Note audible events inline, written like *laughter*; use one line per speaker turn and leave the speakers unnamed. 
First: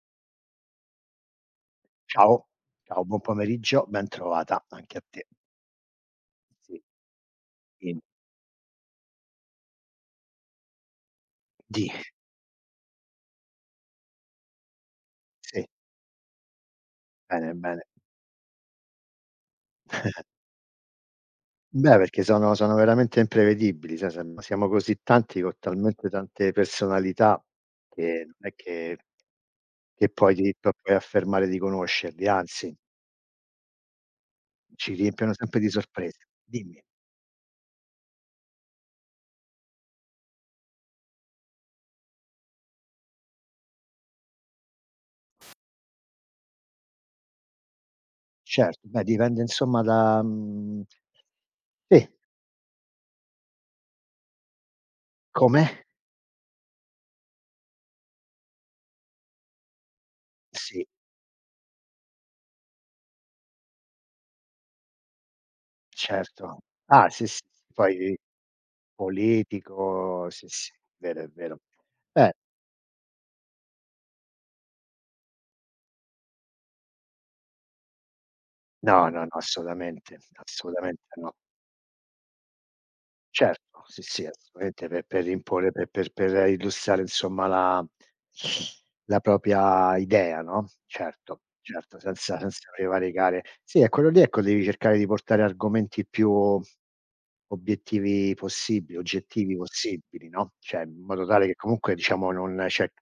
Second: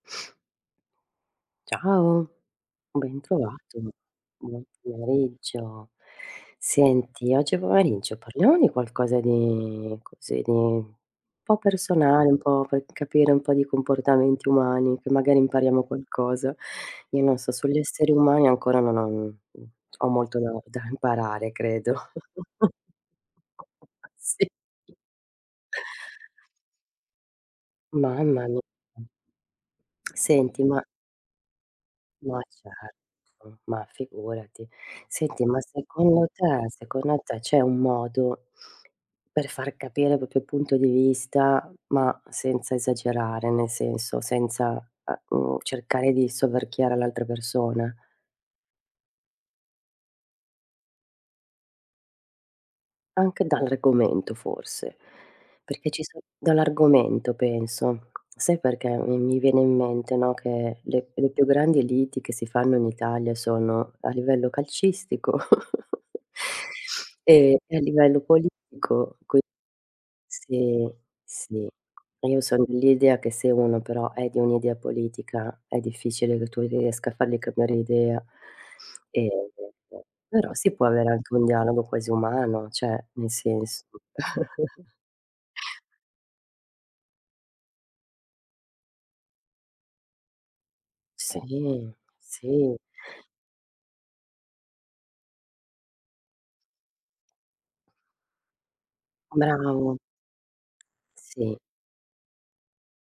Ciao,
Ciao, ciao
ben
buon
trovato.
pomeriggio, ben trovata
Buon
anche a te.
pomeriggio.
Sì.
Senti oggi
Di
pomeriggio parliamo di qualcosa di così, di po'
Di
personale, un po' per capire un po' di comportamenti umani, che magari
Sì.
impariamo qualcosa. Io non so,
Bene,
sugli
bene.
esseri umani ancora non ho mhmm, ho
*chuckles*
molto da da imparare, credo.
Beh, perché sono
*chuckles*
sono veramente imprevedibili, sai siam
Sì.
siamo così tanti, con talmente tante personalità che non
Mamma
è
mia.
che
*clicks tongue*
che puoi ti
Senti
p
ma
puoi affermare di conoscerli,
Ma
anzi.
certo, ma figurati.
ci riempiono
Senti
sempre
ma
di sorprese,
secondo te
dimmi.
secondo te c'è un modo per far capire il proprio punto di vista, ma senza esagerare, nel senso, senza, uhm, uhm, cercare di soverchiare l'altra persona?
Certo, beh dipende insomma da mhmm, sì.
Anche dall'argomento forse,
Come?
perché ci so dall'argomento penso. Sai perché mi mi viene in mente, no, che
Sì.
le le più grandi liti che si fanno in Italia sono a livello calcistico *chuckles*
Certo. Ah sì, sì.
e e a
Poi
livello politico qui
politico, sì, sì.
sì,
Vero è vero.
sì.
Beh
Io sono dell'idea che se uno però è di un'idea politica è difficile che tu riesca a fargli cambiare idea.
No, no, no,
Ehm,
assolutamente,
però si può
assolutamente
avere
no.
anche un dialogo quasi umano, cioè nel
Certo,
senso
sì, sì, assolutamente
*chuckles*
pe per r imporre, pe per per illustrare insomma la la propria idea, no.
Sì,
Certo, certo senza senza
sì.
prevaricare sì, è quello lì ecco, devi cercare di portare argomenti più obiettivi possibili, oggettivi
Bravo.
possibili, no, cioè in modo tale che
Sì.
comunque diciamo non c'è